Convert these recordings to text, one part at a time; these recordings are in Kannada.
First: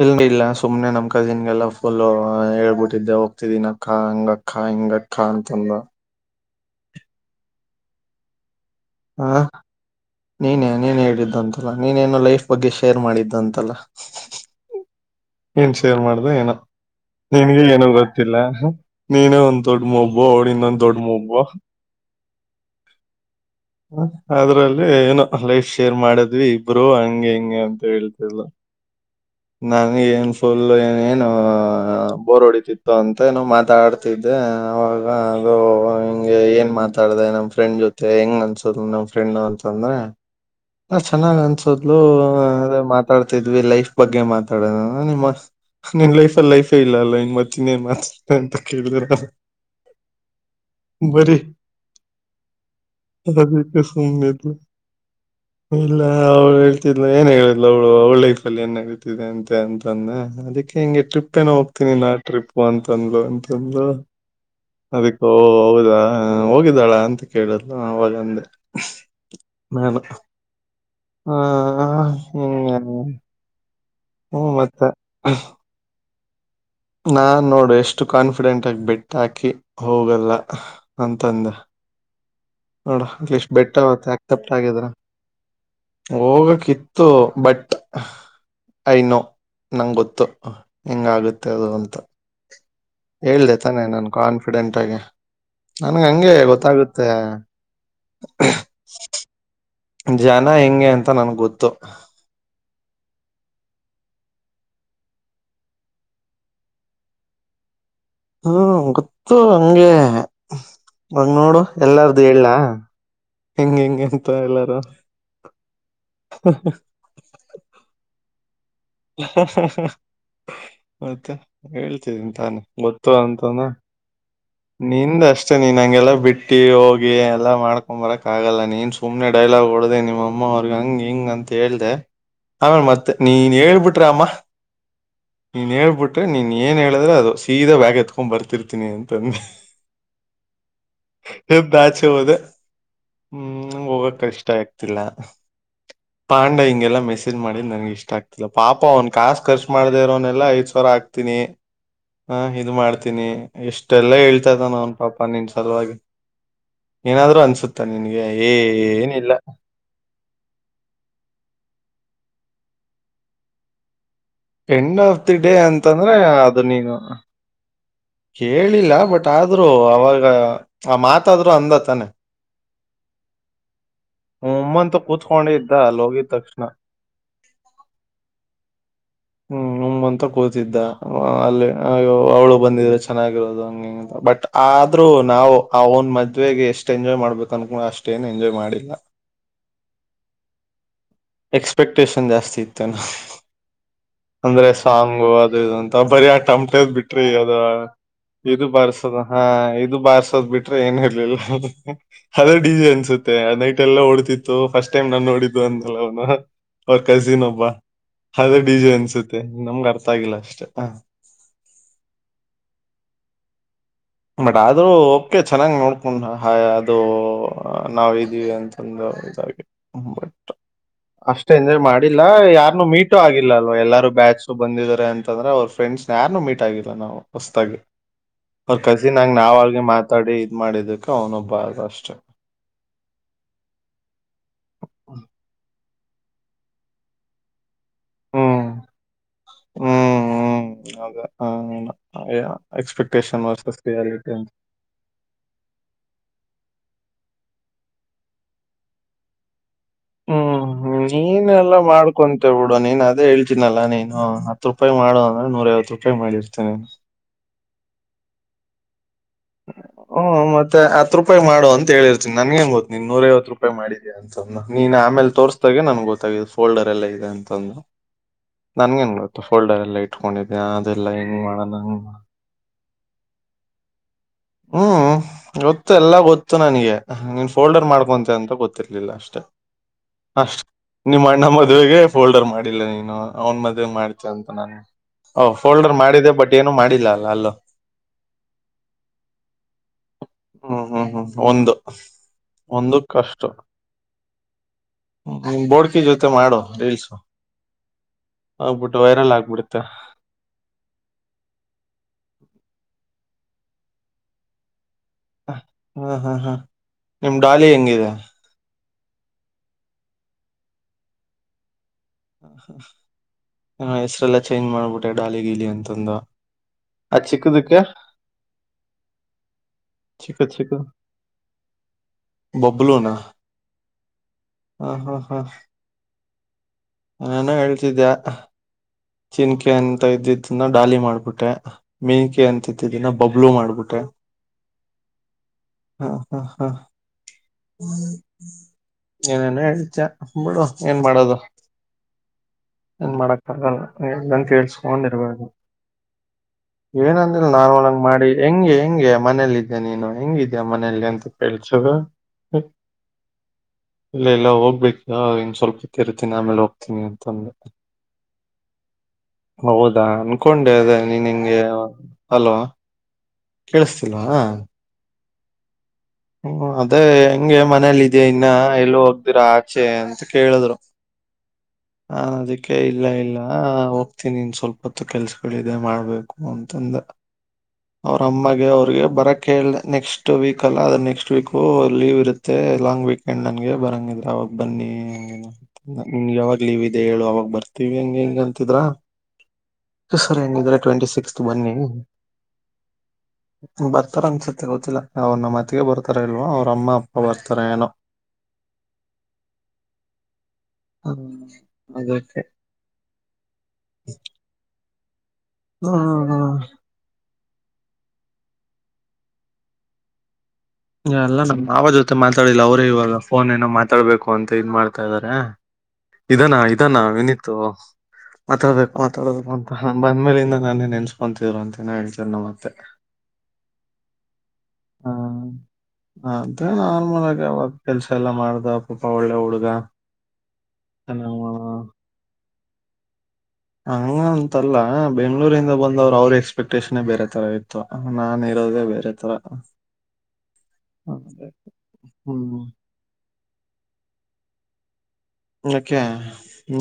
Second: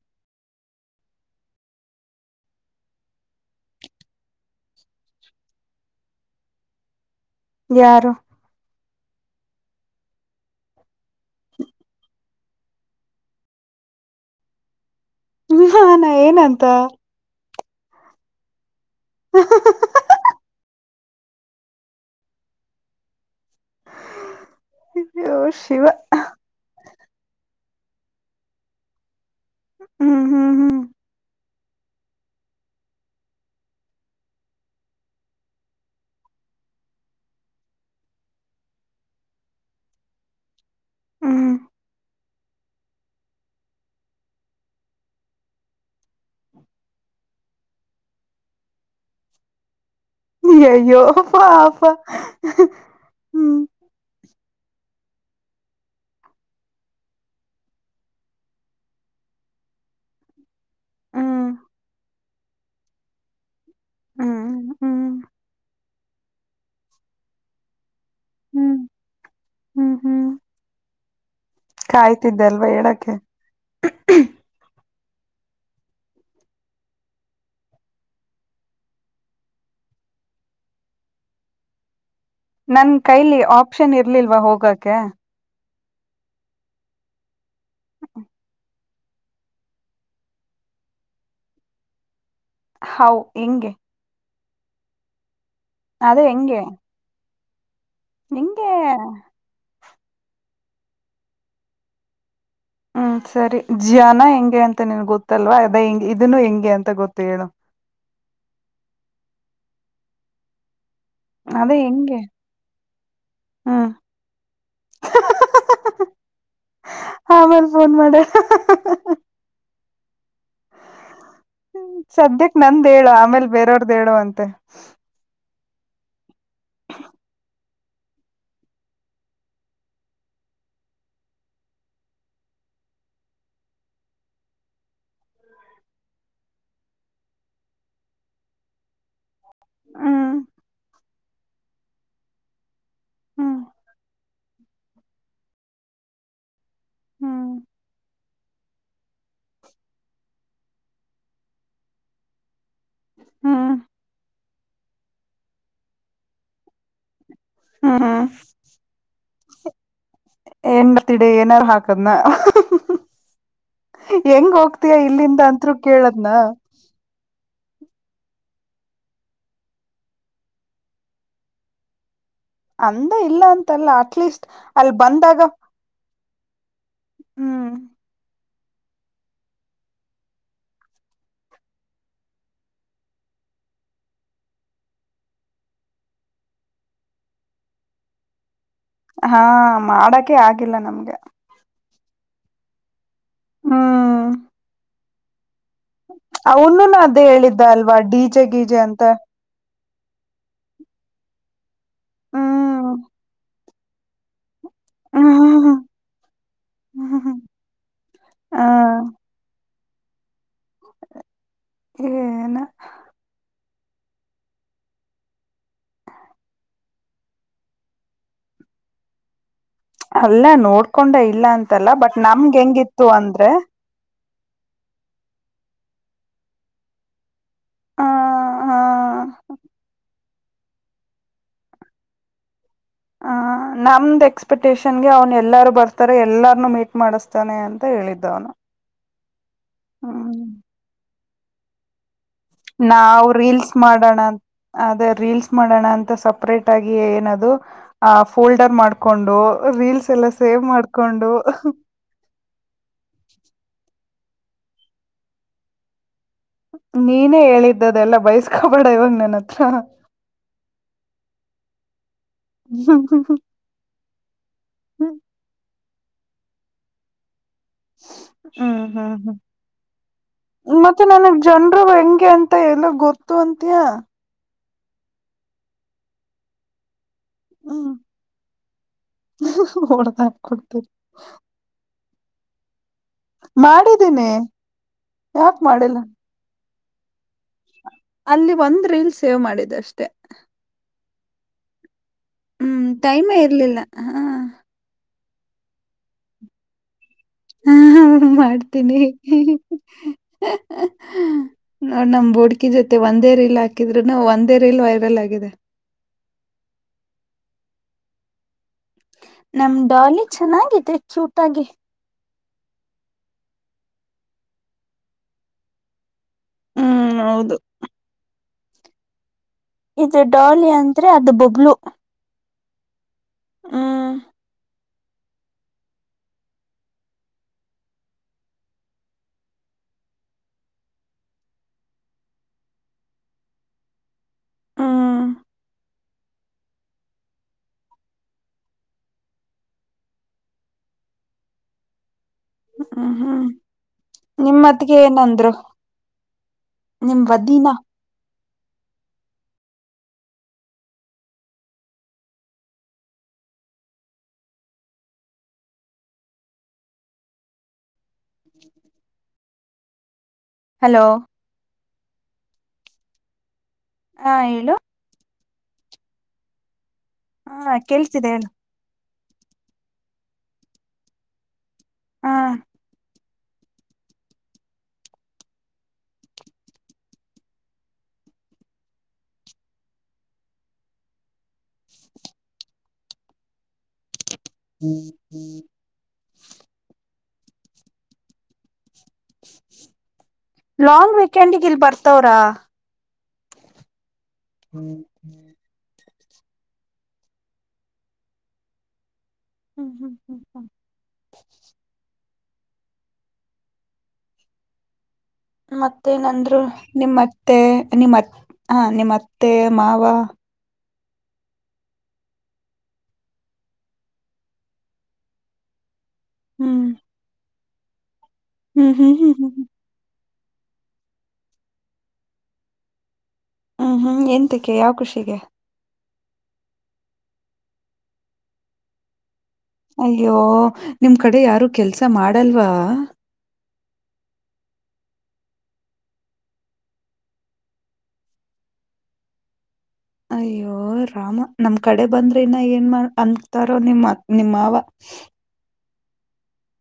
ಯಂಡಿ ಇಲ್ಲ ಸುಮ್ನೆ ನಮ್ಮ ಕಸಿನ್ಗೆಲ್ಲ ಫುಲ್ ಹೇಳ್ಬಿಟ್ಟಿದ್ದೆ ಹೋಗ್ತಿದ್ದೀನ ಅಕ್ಕ ಹಂಗ ಅಕ್ಕ ಹಂಗಕ್ಕ [inaudible] ಕ್ಕ ಅಂತ ಅಂದಲ್ಲು. [inaudible] ಯಾರು? ಆ ನೀನ್ ನೀನ್ ಹೇಳಿದ್ದಂತಲ್ಲ ನೀನೇನೋ ಲೈಫ್ ಬಗ್ಗೆ ಶೇರ್ ಮಾಡಿದ್ದಂತಲ್ಲ. [inaudible] [inaudible] ನಿನ್ನ ಏನ್ ಶೇರ್ ನಾನ ಮಾಡ್ದ ಏನೋ ಏನಂತ ನಿನ್ಗೆ ಏನ ಗೊತ್ತಿಲ್ಲ ನೀನ ಒಂದ್ ದೊಡ್ ಮೊಬೈಲ್ ಅವರ ಇನ್ನೊಂದು ದೊಡ್ಡ ಮುಬ್ಬ ಅದ್ರಲ್ಲಿ ಏನೋ ಅಯ್ಯೋ ಲೈಫ್ ಶಿವ ಶೇರ್ ಮಾಡಿದ್ವಿ ಇಬ್ಬರು ಹಂಗೆ ಹಿಂಗೆ ಅಂತ ಹೇಳ ನನಗ ಹ್ಮ್ ಏನ್ ಹ್ಮ್ ಫುಲ್ ಏನ್ ಬೋರ್ ಹೊಡತಿ ಸಿಕ್ಕತ್ತು ಅಂತೋ ಏನೋ ಮಾತಾಡ್ತಿದ್ದೆ ಅವಾಗ ಅದು ಹಿಂಗೆ ಏನ್ ಮಾತಾಡದೆ ನಮ್ಮ ಫ್ರೆಂಡ್ ಜೊತೆ [inaudible] ಮತ್ತೆ ಹೆಂಗ್ ಅನ್ಸದ ನಮ್ ಫ್ರೆಂಡ್ ಅಂತಂದ್ರೆ ನಾ ಚೆನ್ನಾಗ್ ಹ್ಮ್ ಅನ್ಸದ್ಲು ಮಾತಾಡ್ತಿದ್ವಿ ಲೈಫ್ ಬಗ್ಗೆ ಮಾತಾಡೋದ ನಿಮ್ಮ ನಿನ್ ಲೈಫ ಅಲ್ಲಿ ಲೈಫೇ ಇಲ್ಲ ಅಲ್ಲ ಇನ್ ಮತ್ತ ಇನ್ನೇನ್ ಮಾತಾಡ್ತ ಅಂತ ಕೇಳಿದರ ಅಯ್ಯೋ ಪಾಫ ಅದದಕ್ಕೆ ಸ ಇಲ್ಲ ಅವ್ಳು ಹೇಳ್ತಿದ್ಲು ಏನ ಹೇಳಿದ್ಲು ಅವಳು ಅವಳ ಲೈಫ ಅಲ್ಲಿ ಎನ್ ಆತಿದೆ ಅಂತೆ ಅಂತಂದೆ ಅದಕ್ಕೆ ಹಿಂಗೆ ಟ್ರಿಪ್ ಹ್ಮ್ ಏನೋ ಹೋಗ್ತೀನಿ ನಾ ಟ್ರಿಪ್ ಅಂತಂದ್ಲು ಅಂತಂದ ಹ್ಮ್ ಹ್ಮ್ ಅದಕ್ಕೋ ಹೌದಾ ಹೋಗಿದ್ದಾಳಾ ಅಂತ ಕೇಳುದ ಅವಾಗ ಹ್ಮ್ ನ ಹ ಕಾಯ್ತಿದ್ದಲ್ವಾ ಹೇಳಕ್ಕೆೆ ಹ್ಮ ಮತ್ತೆ ನಾನ್ ನೋಡು ಎಷ್ಟು ಕಾನ್ಫಿಡೆಂಟ್ ಆಗ ಬಿಟ್ಟ ಹಾಕಿ ಹೋಗಲ್ಲ ಅಂತಂದ ನನ್ ನೋಡ ಅಟ್ ಕೈಲಿ ಲೀಸ್ ಬೆಟ್ಟ ಆಪ್ಷನ್ ಆತ್ತೆ ಇರ್ಲಿಲ್ವಾ ಆಕ್ಸೆಪ್ಟ್ಗಿದ್ರ ಹೋಗಕ್ಕೆ ಹೋಗಕಿತ್ತು ಬಟ್ ಯನೋ ನಂಗೆ ಗೊತ್ತು ಹೆಂಗಾಗುತ್ತೆ ಅದು ಅಂತ ಹೌ ಹೇಳ್ದ ಹೆಂಗೆ ತಾನೆ ನನ್ ಕಾನ್ಫಿಡೆಂಟ್ ಆಗಿ ನನ್ಗೆ ಅದೇ ಹಂಗೆ ಗೊತ್ತಾಗುತ್ತೆ ನಿಂಗೆ ಜನ ಹೆಂಗೆ ಅಂತ ನನ್ಗ್ ಗೊತ್ತು ಹ್ಮ್ ಸರಿ ಜನ ಹೆಂಗೆ ಅಂತ ನಿನ್ ಗೊತ್ತಲ್ವಾ ಅದ ಹೆಂಗ ಇದನ್ನು ಹೆಂಗೆ ಅಂತ ಗೊತ್ತು ಹೇಳು ಹ್ಮ ಗೊತ್ತು ಹಂಗೆ ಮಾಗ ನೋಡು ಅದೇ ಹೆಂಗೆ ಎಲ್ಲಾರ್ದು ಹೇಳಲ್ಲ ಹೆಂಗ್ ಹ್ಮ್ ಹೆಂ ಅಂತ ಎಲ್ಲಾರೂ [inaudible] ಹ ಹ ಮಾರ ಫೋನ್ ಮಾಡ ಹ ಮತ್ತೆ ಹ್ಮ್ ಹೇಳ್ತಿದ್ದೀನಿ ಸದ್ಯಕ್ ತಾನೇ ನಂದ ಹೇಳು ಗೊತ್ತು ಆಮೇಲ್ ಅಂತನ ಬೇರೆಯವ್ರ್ದ ಹೇಳು ಅಂತೆ ನಿಂದಷ್ಟೇ ಅಷ್ಟೆ ನೀನ್ ಹಂಗೆಲ್ಲಾ ಬಿಟ್ಟಿ ಹೋಗಿ ಎಲ್ಲ ಮಾಡ್ ತ್ಂಬರಕ್ ಆಗಲ್ಲ ನೀನ್ ಸುಮ್ಮನೆ ಡೈಲಾಗ್ ಹೊಡದೆ ನಿಮ್ಮ ಅಮ್ಮ ಅವ್ರಿಗೆ ಹಂಗಗೆ ಹಿಂಗ ಅಂತ ಹೇಳ್ದೆ ಆಮೇಲೆ ಮತ್ತೆ ನೀನ್ ಹೇಳ್ಬಿಟ್ರಮ್ಮ ನೀನ್ ಹೇಳ್ಬಿಟ್ರೆ ನೀನ್ ಏನು ಹೇಳಿದ್ರೆ ಅದು ಸೀದಾ ಬ್ಯಾಗ್ ಎತ್ಕೊಂಡ್ ಬರ್ತಿರ್ತೀನಿ ಅಂತಂದೆ ಹ್ಮ ಬಾಚೆ ಹೋದೆ ಹ್ಮ್ ಹೋಗಕ್ ಕಷ್ಟ ಆಯತ ಲ್ಲ ಪಾಂಡ ಹಿಂಗೆಲ್ಲಾ ಮೆಸೇಜ್ ಹ್ಮ್ ಮಾಡಿ ನನ್ಗೆ ಇಷ್ಟ ಆಗ್ತ ಪಾಪ ಅವ್ನ್ ಕಾಾಸು ಖರ್ಚು ಮಾಡ್ದ ಇರ ಅವನ್ನನೆಲ್ಲಾ ಐದ್ ಸಾವರ ಹಾಕ್ತೀನಿ ಹ ಇದ್ ಮಾಡ್ತಿ ಹ್ಮ್ ಇಷ್ಟೆ ಎಲ್ಲಾ ಹೇಳ್ತಾ ಇದ್ದಾನ ಅವನ್ ಪಾಪ ನಿನ್ ಸಲುವಾಗಿ ಏನಾದ್ರು ಅನ್ಸುತ್ತೆ ಗತ್ತಾ ನಿನ್ಗೆ ಹ್ಮ್ ಏ ಏನಿಲ್ಲ ಎಂಡ್ಣ ತಿಡಿ ಏನಾರು ಹಾಕದ್ನ ಹೆಂಗ ಹೋಗ್ತಯ ಇಲ್ಲಿಂದ ಅತ್ರು ಕೇಳದ್ನ ಸಗ ಕೇಳಿಲ್ಲ ಬಟ್ ಆದ್ರೂ ಅವಾಗ ಆ ಮಾತಾದ್ರು ಅಂದತಾನೆ ಅಂದ ಇಲ್ಲ ಅಂತಲ್ಲ ಅಟ್ಲೀಸ್ಟ್ ಹ್ಮ್ ಅಲ್ಲಿ ಅಂತ ಬಂದಾಗ ಕೂತ್ಕೊಂಡೆ ಇದ್ದ ಅಲ್ಲಿ ಹೋಗಿದ್ ತಕ್ಷಣ ಹ್ಮ್ ಹ್ಮ್ ಹ ಅಂತ ಕೂತಿದ್ದ ಅಲ್ಲಿ ಅವಳು ಬಂದಿದ್ರೆ ಚೆನ್ನಾಗಿರೋದು ಹಂಗೆ ಬಟ್ ಆದ್ರೂ ನಾವು ಆ ಒನ್ ಮದ್ವೆೆಗೆ ಎಷ್ಟ್ ಎಂಜಾಯ್ ಮಾಡ್ಬೇಕ ಅನ್ಕೊಂಡ ಅಷ್ಟ ಏನ್ ಎಂಜಾಯ್ ಮಾಡಿಲ್ಲ ಹಾ ಮಾಡಕೆ ಆಗಿಲ್ಲ ನಮ್ಗೆ ಎಕ್ಸ್ಪೆಕ್ಟೇಷನ್ ಜಾಸ್ತಿ ಇತ್ತು ನ ಹ್ಮ ಅಂದ್ರೆ ಸಾಂಗು ಅದು ಇದು ಅಂತ ಬರಿ ಆಟಮಟದ್ ಅವನುನು ಅದೇ ಬಿಟ್ರಿ ಅದು ಹೇಳಿದ್ದ ಅಲ್ವಾ ಡಿಜೆ ಇದು ಗೀಜೆ ಅಂತ ಬಾರ್ಸದ ಹಾ ಇದು ಬಾರ್ಸೋದ್ ಬಿಟ್ರೆ ಏನ್ ಹೇಳಿಲ್ಲ ಅದೇ ಡಿಸಿಿ ಹ್ಮ್ ಅನ್ಸುತ್ತೆ ನೈಟ್ ಎಲ್ಲ ಓಡ್ತಿ ಫಸ್ಟ್ ಟೈಮ್ ನಾನ್ ನೋಡಿದ್ದು ಹ್ಮ್ ಅಂದಲ್ಲ ಅವನು ಅವ್ರ ಹ್ಮ್ ಕಸಿನ್ ಒಬ್ಬ ಅದ ಹ ಡಿಜು ಅನ್ಸ್ ನಮ್ಗ ಅರ್ಥ ಆಗಿಲ್ಲ ಅಷ್ಟೇ ಏ ನ ಬಟ್ ಆದ್ರೂ ಓಕೆ ಚೆನ್ನಾಗ್ ನೋಡ್ಕೊಂಡ್ ಹ ಅದು ನಾವ ಇದ್ದೀವಿ ಅಂತ ಅದೆ ಅಲ್ಲ ಬಟ್ ನೋಡ್ಕೊಂಡೆ ಇಲ್ಲ ಅಷ್ಟೇ ಎಂದ ಅಂತಲ್ಲ ಬಟ್ ಮಾಡಿಲ್ಲ ನಮ್ಗೆ ಯಾರನುೂ ಹೆಂಗಿತ್ತು ಮೀಟು ಅಂದ್ರೆ ಆಗಿಲ್ಲ ಅಲ್ವಾ ಎಲ್ಲಾರೂ ಬ್ಯಾಚ್ ಬಂದಿದಿದ್ದಾರೆ ಅಂತಂದ್ರೆ ಅವ್ರ ಫ್ರೆಂಡ್ಸ್ ನ ಯಾರು ಮೀಟ್ ಆಗಿಲ್ಲ ನಾವು ಹೊಸತಾಗಿ ಹ ಅವ್ರ ಕಸಿ ನಂಗ ನಾವ್ ಆಿ ಮಾತಾಡಿ ಇ ಇದ್ ಮಾಡಿದಕ್ಕೆ ಅವ್ನೊಬ್ಬ ಅ ಅಷ್ಟೆ ಹ ನಮ್ದ್ ಎಕ್ಸ್ಪೆಕ್ಟೇಷನ್ ಗೆ ಅವ್ನ್ ಎಲ್ಲಾರೂ ಬರ್ತ ತರ ಎಲ್ಲಾರ್ನು ಮೀಟ್ ಮಾಡಿಸ್ತಾನೆ ಅಂತ ಹೇಳಿದ್ದವ್ನು ಹ್ಮ ಹ್ಮ ಹ್ಮ್ ಅದೇ ಹ ಆ ನಾವವು್ ರೀಲ್ಸ್ ಮಾಡೋಣ ಅದೇ ರೀಲ್ಸ್ ಮಾಡೋಣ ಅಂತ ಸಪ್ರೇಟ್ ಆಗಿ ಏನದು ಆ ಫೋಲ್ಡರ್ ಮಾಡ್ಕೊಂಡು ರೀಲ್ಸ್ ಎಲ್ಲ ಸೇವ್ ಮಾಡ್ಕೊಂಡು ಕೊಂತೇಳ್ ಬಿಿಡು ನೀನ್ ಅದೇತನಲ್ಲ ನೀನು ಹತ್ತು ರೂಪಾಯಿ ಮಾಡು ಅಂದ್ರೆ ನೂರೈಐವತ್ತು ರೂಪಾಯಿ ಮಾಡಿರ್ತೀನಿ ನೀನೇ ಹೇಳಿದ್ದದೆ ಎಲ್ಲಾ ಬಯಸ್ಕೊಬೇಡ ಇವಾಗ ನನ್ ಹತ್ರ ಹ್ಮ್ ಮತ್ತೆ ಹತ್ ರೂಪಾಯಿ ಮಾಡು ಅಂತ ಹೇಳಿರ್ತನಿ ನನ್ಂಗ ಗೊತ್ತು್ಿನ್ ಹ್ಮ್ ನೂರೈವತ್ತು ರೂಪಾಯಿ ಮಾಡಿದ ಅಂತಂದ ನೀನ್ ಆಮೇಲೆ ತೋರ್ಸ್ದಾಗೆ ನನ್ಗೆ ಗೊತ್ತ ಫೋಲ್ಡರ್ ಎಲ್ಲ ಇದೆ ಅಂತಂದ ನನ್ಗೇನ್ ಹ್ಮ್ ಹ್ಮ್ ಗೊತ್ತು ಫೋಲ್ಡರ್ ಎಲ್ಲ ಇಟ್ಕೊಂಡಿದ್ದ ಅದೆಲ್ಲ ಹೆಂಗ್ ಮಾಡೋ ನಂಗ ಮಾಡ ಮತ್ತ ಎಲ್ಲ ಗೊತ್ತು ಅಂತಯಾ ಹ್ಮ್ ಗೊತ್ತು ಎಲ್ಲಾ ಗೊತ್ತು ನನಗೆ ನೀನ್ ಫೋಲ್ಡರ್ ಮಾಡ್ಕೊಂತೆ ಅಂತ ಗೊತ್ತಿರ್ಲಿಲ್ಲ ಅಷ್ಟ ಹೊಓಡದ ಹಾಕ್ಕ ಕೊಡ್ತೇರಿ ನಿಮ್ಮ ಅಣ್ಣ ಮದುವೆಗೆ ಫೋಲ್ಡರ್ ಮಾಡಿಲ್ಲ ನೀನು ಅವನ್ ಮದೆ ಮಾಡ್ತ ಮಾಡಿದೀನಿ ಅಂತ ನಾನು ಯಾಕ್ ಫೋಲ್ಡರ್ ಮಾಡಿಲ್ಲ ಮಾಡಿದೆ ಬಟ್ ಏನು ಮಾಡಿಲ್ಲ ಅಲ್ಲ ಅಲ್ಲ ಅಲ್ಲಿ ಒಂದ್ ರೀಲ್ ಸೇವ್ ಮಾಡಿದ್ದ ಅಷ್ಟೇ ಹ್ಮ್ ಹ್ಮ್ ಹ್ಮ್ ಒಂದು ಹ್ಮ್ ಒಂದು ಟೈಮೇ ಕಷ್ಟ ಇರ್ಲಿಲ್ಲ ಹ ಬೋಡ್ಕಿ ಜೊತೆ ಮಾಡೋ ರೀಲ್ಸ ಹಾ ಮಾಡ್ತೀನಿ ಆಗ್ಬಿಡುತ್ತೆ ನೋ ನಮ್ ಬೋಡ್ಕಿ ಜೊತೆ ಒಂದೇ ರೀಲ್ ಹಾಕಿದ್ರುನು ಒಂದೇ ರೀಲ್ ವೈರಲ್ ಆಗಿದೆ ಹ, ಹಾ ಹಾ ಹಾ ನಿಮ್ ಡಾಲಿ ಹೆಂಗಿದೆ ನಮ ಡಾಲಿ ಚೆನ್ನಾಗಿದೆ ಚೂಟಾಗಿ ಹಾ ಹೆಸ್ರಲ್ಲಾ ಚೇಂಜ್ ಮಾಡ್ಬಿಟ್ಟೆ ಡಾಲಿ ಗೀಲಿ ಅಂತಂದು ಹ್ಮ್ ಆ ಚಿಕ್ಕ ಹೌದು ದಕ್ಕ ಇದು ಡಾಲಿ ಅಂದ್ರೆ ಅದು ಬೊಬ್ಲು ಬಬ್ಲುನ ಹ್ಮ ಹಾ ಹಾ ಹಾ ಏನೋ ಹೇಳ್ತಿದ್ದ್ಯಾ ಚಿಿನಕೆ ಅಂತ ಇದ್ದಿದ್ದನ್ನ ಡಾಲಿ ಮಾಡ್ಬಿಟ್ಟೆ ಮೀಂಕೆ ಅಂತಿತ್ತು ಇದಿನ ಬಬ್ಲು ಮಾಡ್ಬಿಟ್ಟೆ ಹ್ಮ್ ಹಾ ಹಾ ಹಾ ಏನೇನ ಹೇಳ್ತ ಬಿಡು ಏನ್ ಮಾಡದು ಏನ್ ಹ್ಮ್ ಹ್ಮ್ ಮಾಡಕ್ ಅಗಲ ಂತ ನಿಮ್ಮತ್ಗೆ ಕೇಳಸ್ಕೊಂಡಿರಬದು ಏನಂದ್ರು ನಿಮ್ ಏನಂದ್ರಿಲ್ಲ ವದಿನ ನಾರಲ್ ಂಗ ಮಾಡಿ ಹೆಂಗೆ ಹೆಂಗೆ ಮನೇಲ್ ಇದ್ದ್ಯಾ ನೀನು ಹೆಂಗಿದ್ಯಾ ಮನೇಲಿ ಅಂತ ಕೇಳ್ಸು ಹೂ ಇಲ್ಲ ಇಲ್ಲ ಹೋಗ್ಬೇಕ ಇನ್ ಸ್ವಲ್ಪ ಇತ್ತ ಇರ್ತಿ ಆಮೇಲೆ ಹೋಗ್ತೀನಿ ಅಂತಂದೆ ಹೌದಾ ಅನ್ಕೊಂಡೆ ಅದ ಹಲೋ ನೀ ನಿಂಗೆ ಅಲೋ ಹಾ ಕೇಳಿಸ್ತಿಲ್ವಾ ಹೇಳು ಹೂ ಅದೇ ಹೆಂಗೆ ಹಾ ಮನೇಲ್ಲ ಇದೆಯ ಕೇಳ್ತಿದೆ ಇನ್ನ ಹೇಳು ಎಲ್ಲ ಹೋಗ್ದಿರ ಆಚೆ ಅಂತ ಕೇಳಿದ್ರು ಹಾ ಅದಕ್ಕೆ ಇಲ್ಲ ಇಲ್ಲ ಹಾ ಹೋಗ್ತೀನಿನ್ ಸ್ವಲ್ಪ ಹೊತ್ತು ಕೆಲ್ಸಗಳಿದೆ ಮಾಡ್ಬೇಕು ಅಂತಂದ ಅವ್ರ ಅಮ್ಮಗೆ ಅವ್ರಿಗೆ ಬರ ಕೇಳಿದೆ ನೆಕ್ಸ್ಟ್ ವೀಕ್ ಅಲ್ಲ ಅದನ್ನ ನೆಕ್ಸ್ಟ್ ವೀಕು ಲೀವ್ ಇರುತ್ತೆ ಲಾಂಗ್ ವೀಕೆಂಡ್ ನಂಗೆ ಬರಂಗಿದ್ರ ಅವಾಗ ಬನ್ನಿ ಹಾ ನಿ್ ಯಾವಾಗ ಲೀವ್ ಇದೆ ಹೇಳು ಅವಾಗ ಬರ್ತೀವಿ ಹಂಗ ಹೆಂಗ ಅಂತಿದ್ರ ಸರಿ ಹಾಗಿದ್ರೆ ಟ್ವೆಂಟಿ ಲಾಂಗ್ ಸಿಕ್ಸ್ತ್ ವೀಕೆಂಡ್ಗೆ ಬನ್ನಿ ಇಲ್ ಬರ್ತವ್ರ ಬರ್ತಾರ ಅನ್ಸುತ್ತೆ ಹ್ಮ್ ಗೊತ್ತಿಲ್ಲ ಅವ್ರ ನಮ್ಮತಿಗೆ ಬರ್ತಾರ ಇಲ್ವ ಅವ್ರ ಅಮ್ಮ ಅಪ್ಪ ಬರ್ತಾರ ಏನೋ [inaudible] ಹ ಅದೆ ಮತ್ತೆ ನಂದ್ರು ಹ್ಮ ನಿಮ್ಮತ್ತೆ ನಿಮ್ಮ ಹ ನಿಮ್ಮತ್ತೆ ಮಾವ ಅಲ್ಲ ನಮ್ಮ್ ಮಾವ ಜೊತೆ ಮಾತಾಡಿಲ್ಲ ಅವರೇ ಇವಾಗ ಫೋನ್ ಏನೋ ಮಾತಾಡ್ಬೇಕು ಅಂತ ಇನ್ ಮಾಡ್ತಾ ಇದ್ದಾರೆ ಇದಾನ ಹ್ಮ್ ಇದಾನ ವಿನತ್ತುು ಹ್ಮ್ ಮಾತಾಡ್ಬೇಕು ಹ್ಮ್ ಹ್ಮ್ ಹ್ಮ್ ಮಾತಾಡ್ಬೇಕು ಹ್ಮ್ ಅಂತ ಹ ಬಂದ್್ಮೇಲಿಂದ ನಾನೇ ನೆನ್ಸ್ಕೊತಿದ್ರು ಅಂತೇನ ಹೇಳ್ತನೆ ನ ಮತ್ತೆ ಹೂ ಹೂ ಎನ್ಂತಿಕ ಯಾವ ಖುಷಿಗೆ ಹ ಅಂತ ನಾರ್ಮಲ್ ಆಗ ಅವವಾಗ ಕೆಲ್ಸ ಎಲ್ಲಾ ಮಾಡ್ದ ಪಾಪ ಒಳ್ಳೆ ಹುಡುಗ ಅಯ್ಯೋ ನಿಮ್ ಕಡೆ ಯಾರು ಕೆಲ್ಸ ಮಾಡಲ್ವಾ ಹಂಗ ಅಂತಲ್ಲ ಬೆಂಗ್ಗಳೂರಿಂದ ಬಂದವ್ರು ಅವ್ರ ಎಕ್ಸ್ಪೆಕ್ಟೇಷನ್ೇ ಬೇರೆ ತರ ಇರುತ್ತೆ ಹ ನಾನ್ ಇರೋದೇ ಬೇರೆ ತರ ಅಯ್ಯೋ ರಾಮ ಅದೇ. ನಮ್ ಕಡೆ ಬಂದ್ರೆ ಹ್ಮ್ ಇನ್ನ ಏನ್ ಮಾಡ ಅನ್ ತಾರೋ ನಿಮ್ಮ ಮಾವ ಯಾಕೆ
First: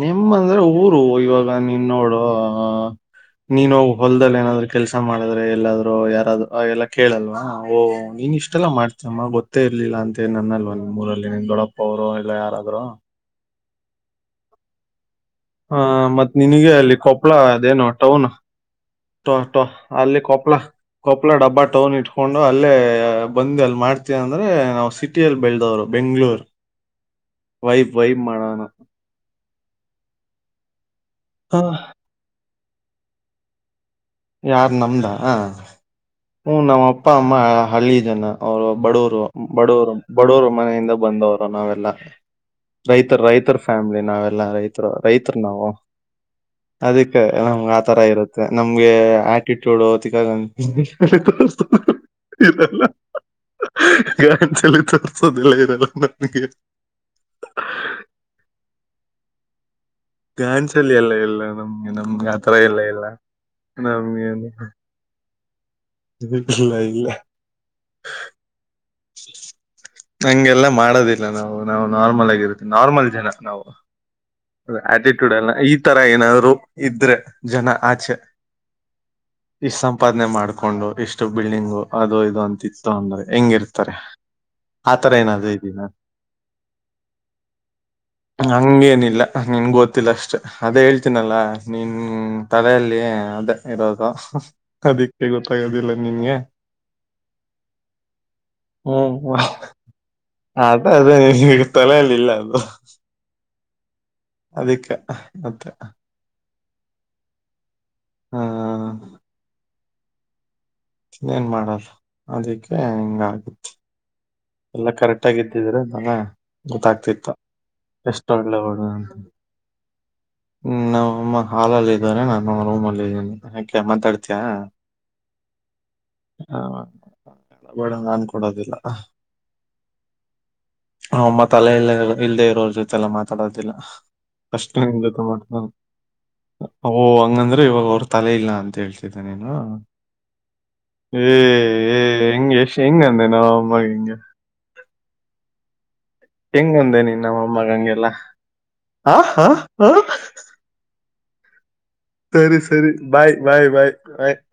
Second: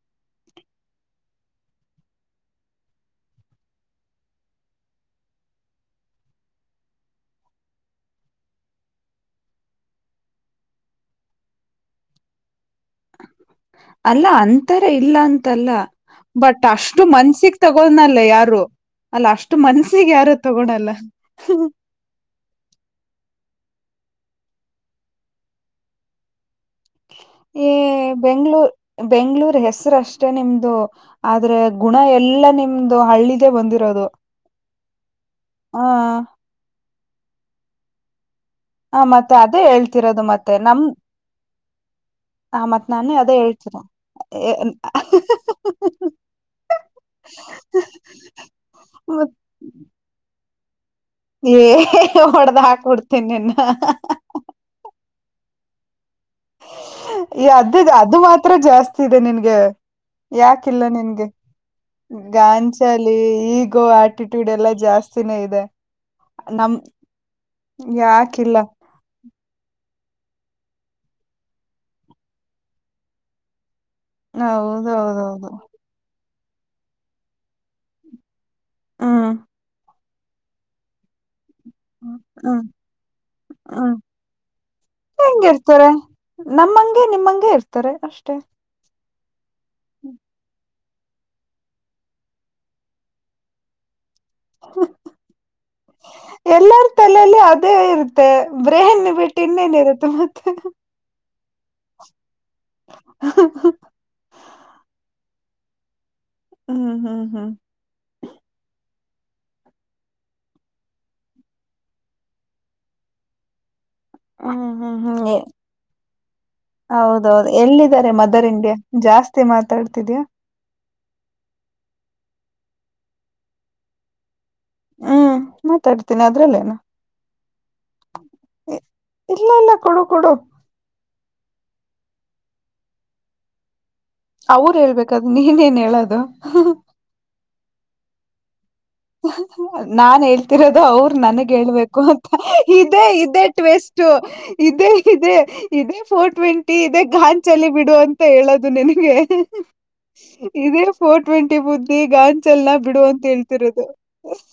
ನಿಮ್ಮಂದ್ರೆ ಊರು ಇವಾಗ ನೀನ್ ನೋಡು ನೀನ್ ಹೋಗ ಹೊಲ್ದಲ್ಲಿ ಏನಾದ್ರು ಕೆಲಸ ಮಾಡಿದ್ರೆ ಎಲ್ಲಾದ್ರು ಯಾರಾದರು ಎಲ್ಲ ಕೇಳಲ್ವಾ ಓಹ ನೀ ಇಷ್ಟ ಮೆಲ್ಲ ಮಾಡ್ತಮ್ಮ ಗೊತ್ತ ಇರ್ಲಿಲ್ಲ ಅಂತೇಳಿ ನನ್ನಲ್ವ ನಿಮ್ಮೂರಲ್ಲಿ ನಿ ದೊಡಪ್ಪ ಅವರು ಎಲ್ಲ ಯಾರಾದ್ರು ಅಲ್ಲ ಅಂತರ ಇಲ್ಲ ಅಂತಲ್ಲ ಹ ಮತ್ ಬಟ್ ನಿನಗೆ ಅಲ್ಲಿ ಅಷ್ಟು ಕೊಪ್ಪಳ ಮನ್ಸಿಿಗೆ ಅದೇನು ಟೌನ್ ತಗೋದ್ನಲ್ಲ ಯಾರು ಅಲ್ಲ ಟೊ ಅಷ್ಟು ಟೊ ಮನ್ಸಿಗೆ ಅಲ್ಲಿ ಯಾರು ತಗೋಳಲ್ಲ ಹಕೊಂಡು ಅಲ್ಲೇ ಬಂದ್ ಅಲ್ಲಿ ಮಾಡ್ತವಿ ಅಂದ್ರೆ ನಾವು ಸಿಟಿಯಲ್ಲಿ ಬೆಳೆದವ್ರು ಬೆಂಗ್ಳೂರ್ ಏ ವೈ ವೈ ಮಾಡ ನ ಬೆಂಗ್ಳೂರ್ ಬೆಂಗ್ಳೂರ್ ಹೆಸರುಷ್ಟೇ ನಿಮ್ದು ಆದ್ರೆ ಗುಣ ಎಲ್ಲಾ ನಿಮ್ದು ದು ಹಳ್ಳಿದೇ ಬಂದಿರೋದು ಯಾರ್ ನಮ್ದ ಹಾ ಹೂ ನಮ್ಮ ಅಪ್ಪ ಅಮ್ಮ ಹಳ್ಳಿ ಜನ ಅವ್ರು ಹ ಬಡೂರು ಮತ್ತೆ ಅದೇ ಬಡೂರು ಹೇಳ್ತಿರೋದು ಬಡೂರು ಮತ್ತೆ ನಮ್ ಮನೆಯಿಂದ ಬಂದವರು ನಾವೆಲ್ಲ ಹ ಮತ್ ನಾನೇ ರೈತರ್ ಅದೇ ರೈತರ ಹೇಳ್ತೀರ ಫ್ಯಾಮಿಲಿ ನಾವೆಲ್ಲಾ ರೈತರು ರೈತರ್ ನಾವವು ಅದಕ್ಕೆ ನಮ್ ಆತರ ಇರುತ್ತೆ ನಮ್ಗೆ ಮತ್ ಆಟಿಟ್ಯೂಡ್ ಇ ಏ ಶಕ್ತತ ಹೊಡ್ದ ಇಲ್ಲ ಹಾಕ್ಬಿಡ್ತೀನಿ ನಿನ್ನ [inaudible] ಈ ತರಿಸಸೋದಿಲ್ಲ ಇರಲ್ಲ ನನಗೆ ಈ ಅದ ಅದು ಮಾತ್ರ ಜಾಸ್ತಿ ಇದೆ ನಿನ್ಗೆ ಯಾಕಿಲ್ಲ ಡ್ಯಾನ್ಸಲ್ಲಿ ಎಲ್ಲ ನಿನ್ಗೆ ಇಲ್ಲ ನಮ್ಗೆ ನಮ್ಗೆ ಆತರ ಎಲ್ಲ ಇಲ್ಲ ಗಾನ್ಚಾಲಿ ಈಗೋ ನಮ್ಗೆ ಆಟಿಟ್ಯೂಡ್ ಎಲ್ಲಾ ಜಾಸ್ತಿ ಸಿನೆ ಇದೆ ಲ್ಲ ನಮ್ ಇಲ್ಲ ಯಾಕಿಲ್ಲ ಹಂಗೆಲ್ಲ ಮಾಡೋದಿಲ್ಲ ನಾವು ನಾವು ನಾರ್ಮಲ್ ಆಗಿರುತ್ತೆ ನಾರ್ಮಲ್ ಜನ ನಾವು ಅ ಆಟಿಟ್ಯೂಡ್ ಹೌದೌದೌದು ಎಲ್ಲ ಈ ತರ ಏನಾದ್ರು ಇದ್ರೆ ಜನ ಆಚೆ ಹ್ಮ್ ಈ ಸಂ ಉತ್ಪಾದನೆ ಮಾಡ್ಕೊಂಡು ಇಷ್ಟು ಬಿಲ್ಡಿಂಗು ಅದು ಹ್ಮ್ ಇದು ಅಂತಿತ್ತು ಅನ್ನೋದು ಹೆಂಗಿರ್ತಾರೆ ಹ್ಮ್ ಆತರ ಹೆಂಗ ಏನಾದ್ರು ಇದೀನ ಇರ್ತಾರೆ ನಮ್ಮಂಗೆ ನಿಮ್ಮಂಗೆ ಇರ್ತಾರೆ ಅಷ್ಟೆ ಹಂಗೇನಿಲ್ಲ ನಿನ್ ಗೊತ್ತಿಲ್ಲ ಅಷ್ಟೇ ಅದೇ ಹೇಳ್ತೀನಲ್ಲ ನಿನ್ ತಲೆಯಲ್ಲಿ ಅದೇ ಇರೋದು ಅದಕ್ಕೆ ಗೊತ್ತಾಗೋದಿಲ್ಲ ನಿಂಗೆ ಎಲ್ಲರ ತಲೆಯಲ್ಲಿ ಅದೇ ಇರುತ್ತೆ ಬ್ರೇಹನ್ ಹ್ಮ್ ಬಿಟ್ಟು ಇನ್ನೇನ್ ಇರುತ್ತೆ ಮತ್ತೆ ಅದ ಅದೇ ನಿನ್ ಈಗ ತೊಲೆಯಲ್ಲಿಲ್ಲ ಅದು ಹ ಅದಕ್ಕೆ ಮತ್ತೆ ಹ್ಮ್ ಹ್ಮ್ ಹ್ಮ್ ಹಾ ಇನ್ನೇನ್ ಮಾಡಲ್ಲ ಅದಕ್ಕೆ ಹೆಂಗ ಆಗುತ್ತ ಹ್ಮ್ ಹ್ಮ್ ಹ್ಮ್ ನಾನ ಗೊತ್ತಾಗ್ತಿತ್ತು ಹೌದೌದು ಎಲ್ಲಿದ್ದಾರೆ ಎಷ್ಟು ಒಳ್ಳೆ ಮದರಿಂಡಗೆ ಜಾಸ್ತಿ ಮೆ ಮಾತಾಡ್ತಿದ್ಯಾ ಹ್ಮ್ ನಾವುಮ್ಮ ಹಾಲಲ್ಲಿ ಇದಾರೆ ನಾನ ರೂಮ್ ಅಲ್ಲಿ ಹಾಕ ಮಾತಾಡ್ತಯ ಹ್ಮ್ ಮಾತಾಡ್ತೀನಿ ಅದ್ರಲ್ಲೇನ ಬೇಡಂಗ ಅನ್ಕೊಡೋದಿಲ್ಲ ಇಲ್ಲ ಇಲ್ಲ ಕೊಡು ಕೊಡು ಹಮ್ಮತ್ತತ್ಲೆ ಇಲ್ಲ ಇಲ್ಲದೆ ಇರೋರ ಜೊತೆಲ್ಲಾ ಮಾತಾಡೋದಿಲ್ಲ ಫಸ್ಟ್ ಅವರು ನಿನ್ ಜೊತೆ ಹೇಳ್ಬೇಕಾದ ಮಾತಾಡ ನೀನೇನ್ ಹೇಳದು ಓ ಹಂಗಂದ್ರೆ ಇವಾಗ ಅವ್ರ ತಲೆ ಇಲ್ಲಾ ಅಂತ ಹೇಳ್ ನಾನ್ ಹೇಳ್ತಿರೋದು ಅವರು ಏ ನನ್ಗ್ ಏ ಹೇಳ್ಬೇಕು ಅಂತ ಹೆಂಗ್ ಎಷ್ಟ್ ಹೆಂಗ್ ಇದೇ ಅಂದೆ ಇದೇ ನಮ್ಮಮ್ಮಗ ಟ್ವೇಸ್ಟ್ ಹಿಂಗ ಅಷ್ಟ ಇದೆ ಇದೆ ಇದೆ ಫೋರ್ ಹೆಂಗ್ ಟ್ವೆಂಟಿ ಇದೆ ಅಂದೆ ನೀನ್ ನಮ್ಮಮ್ಮಗ ಘಾಂಚಲಿ ಬಿಡು ಹಂಗೆಲ್ಲ ಅಂತ ಹೇಳದು ನಿನಗೆ ಆ ಹಾ ಹಾ ಇದೇ ಫೋರ್ ಟ್ವೆಂಟಿ ಬುದ್ದಿ ಸರಿ ಗಾಂಚಲ್ ನ ಸರಿ, ಬಿಡು ಅಂತ ಬಾಯ್ ಹೇಳ್ ಬಾಯ್ ಬಾಯ್ ಆ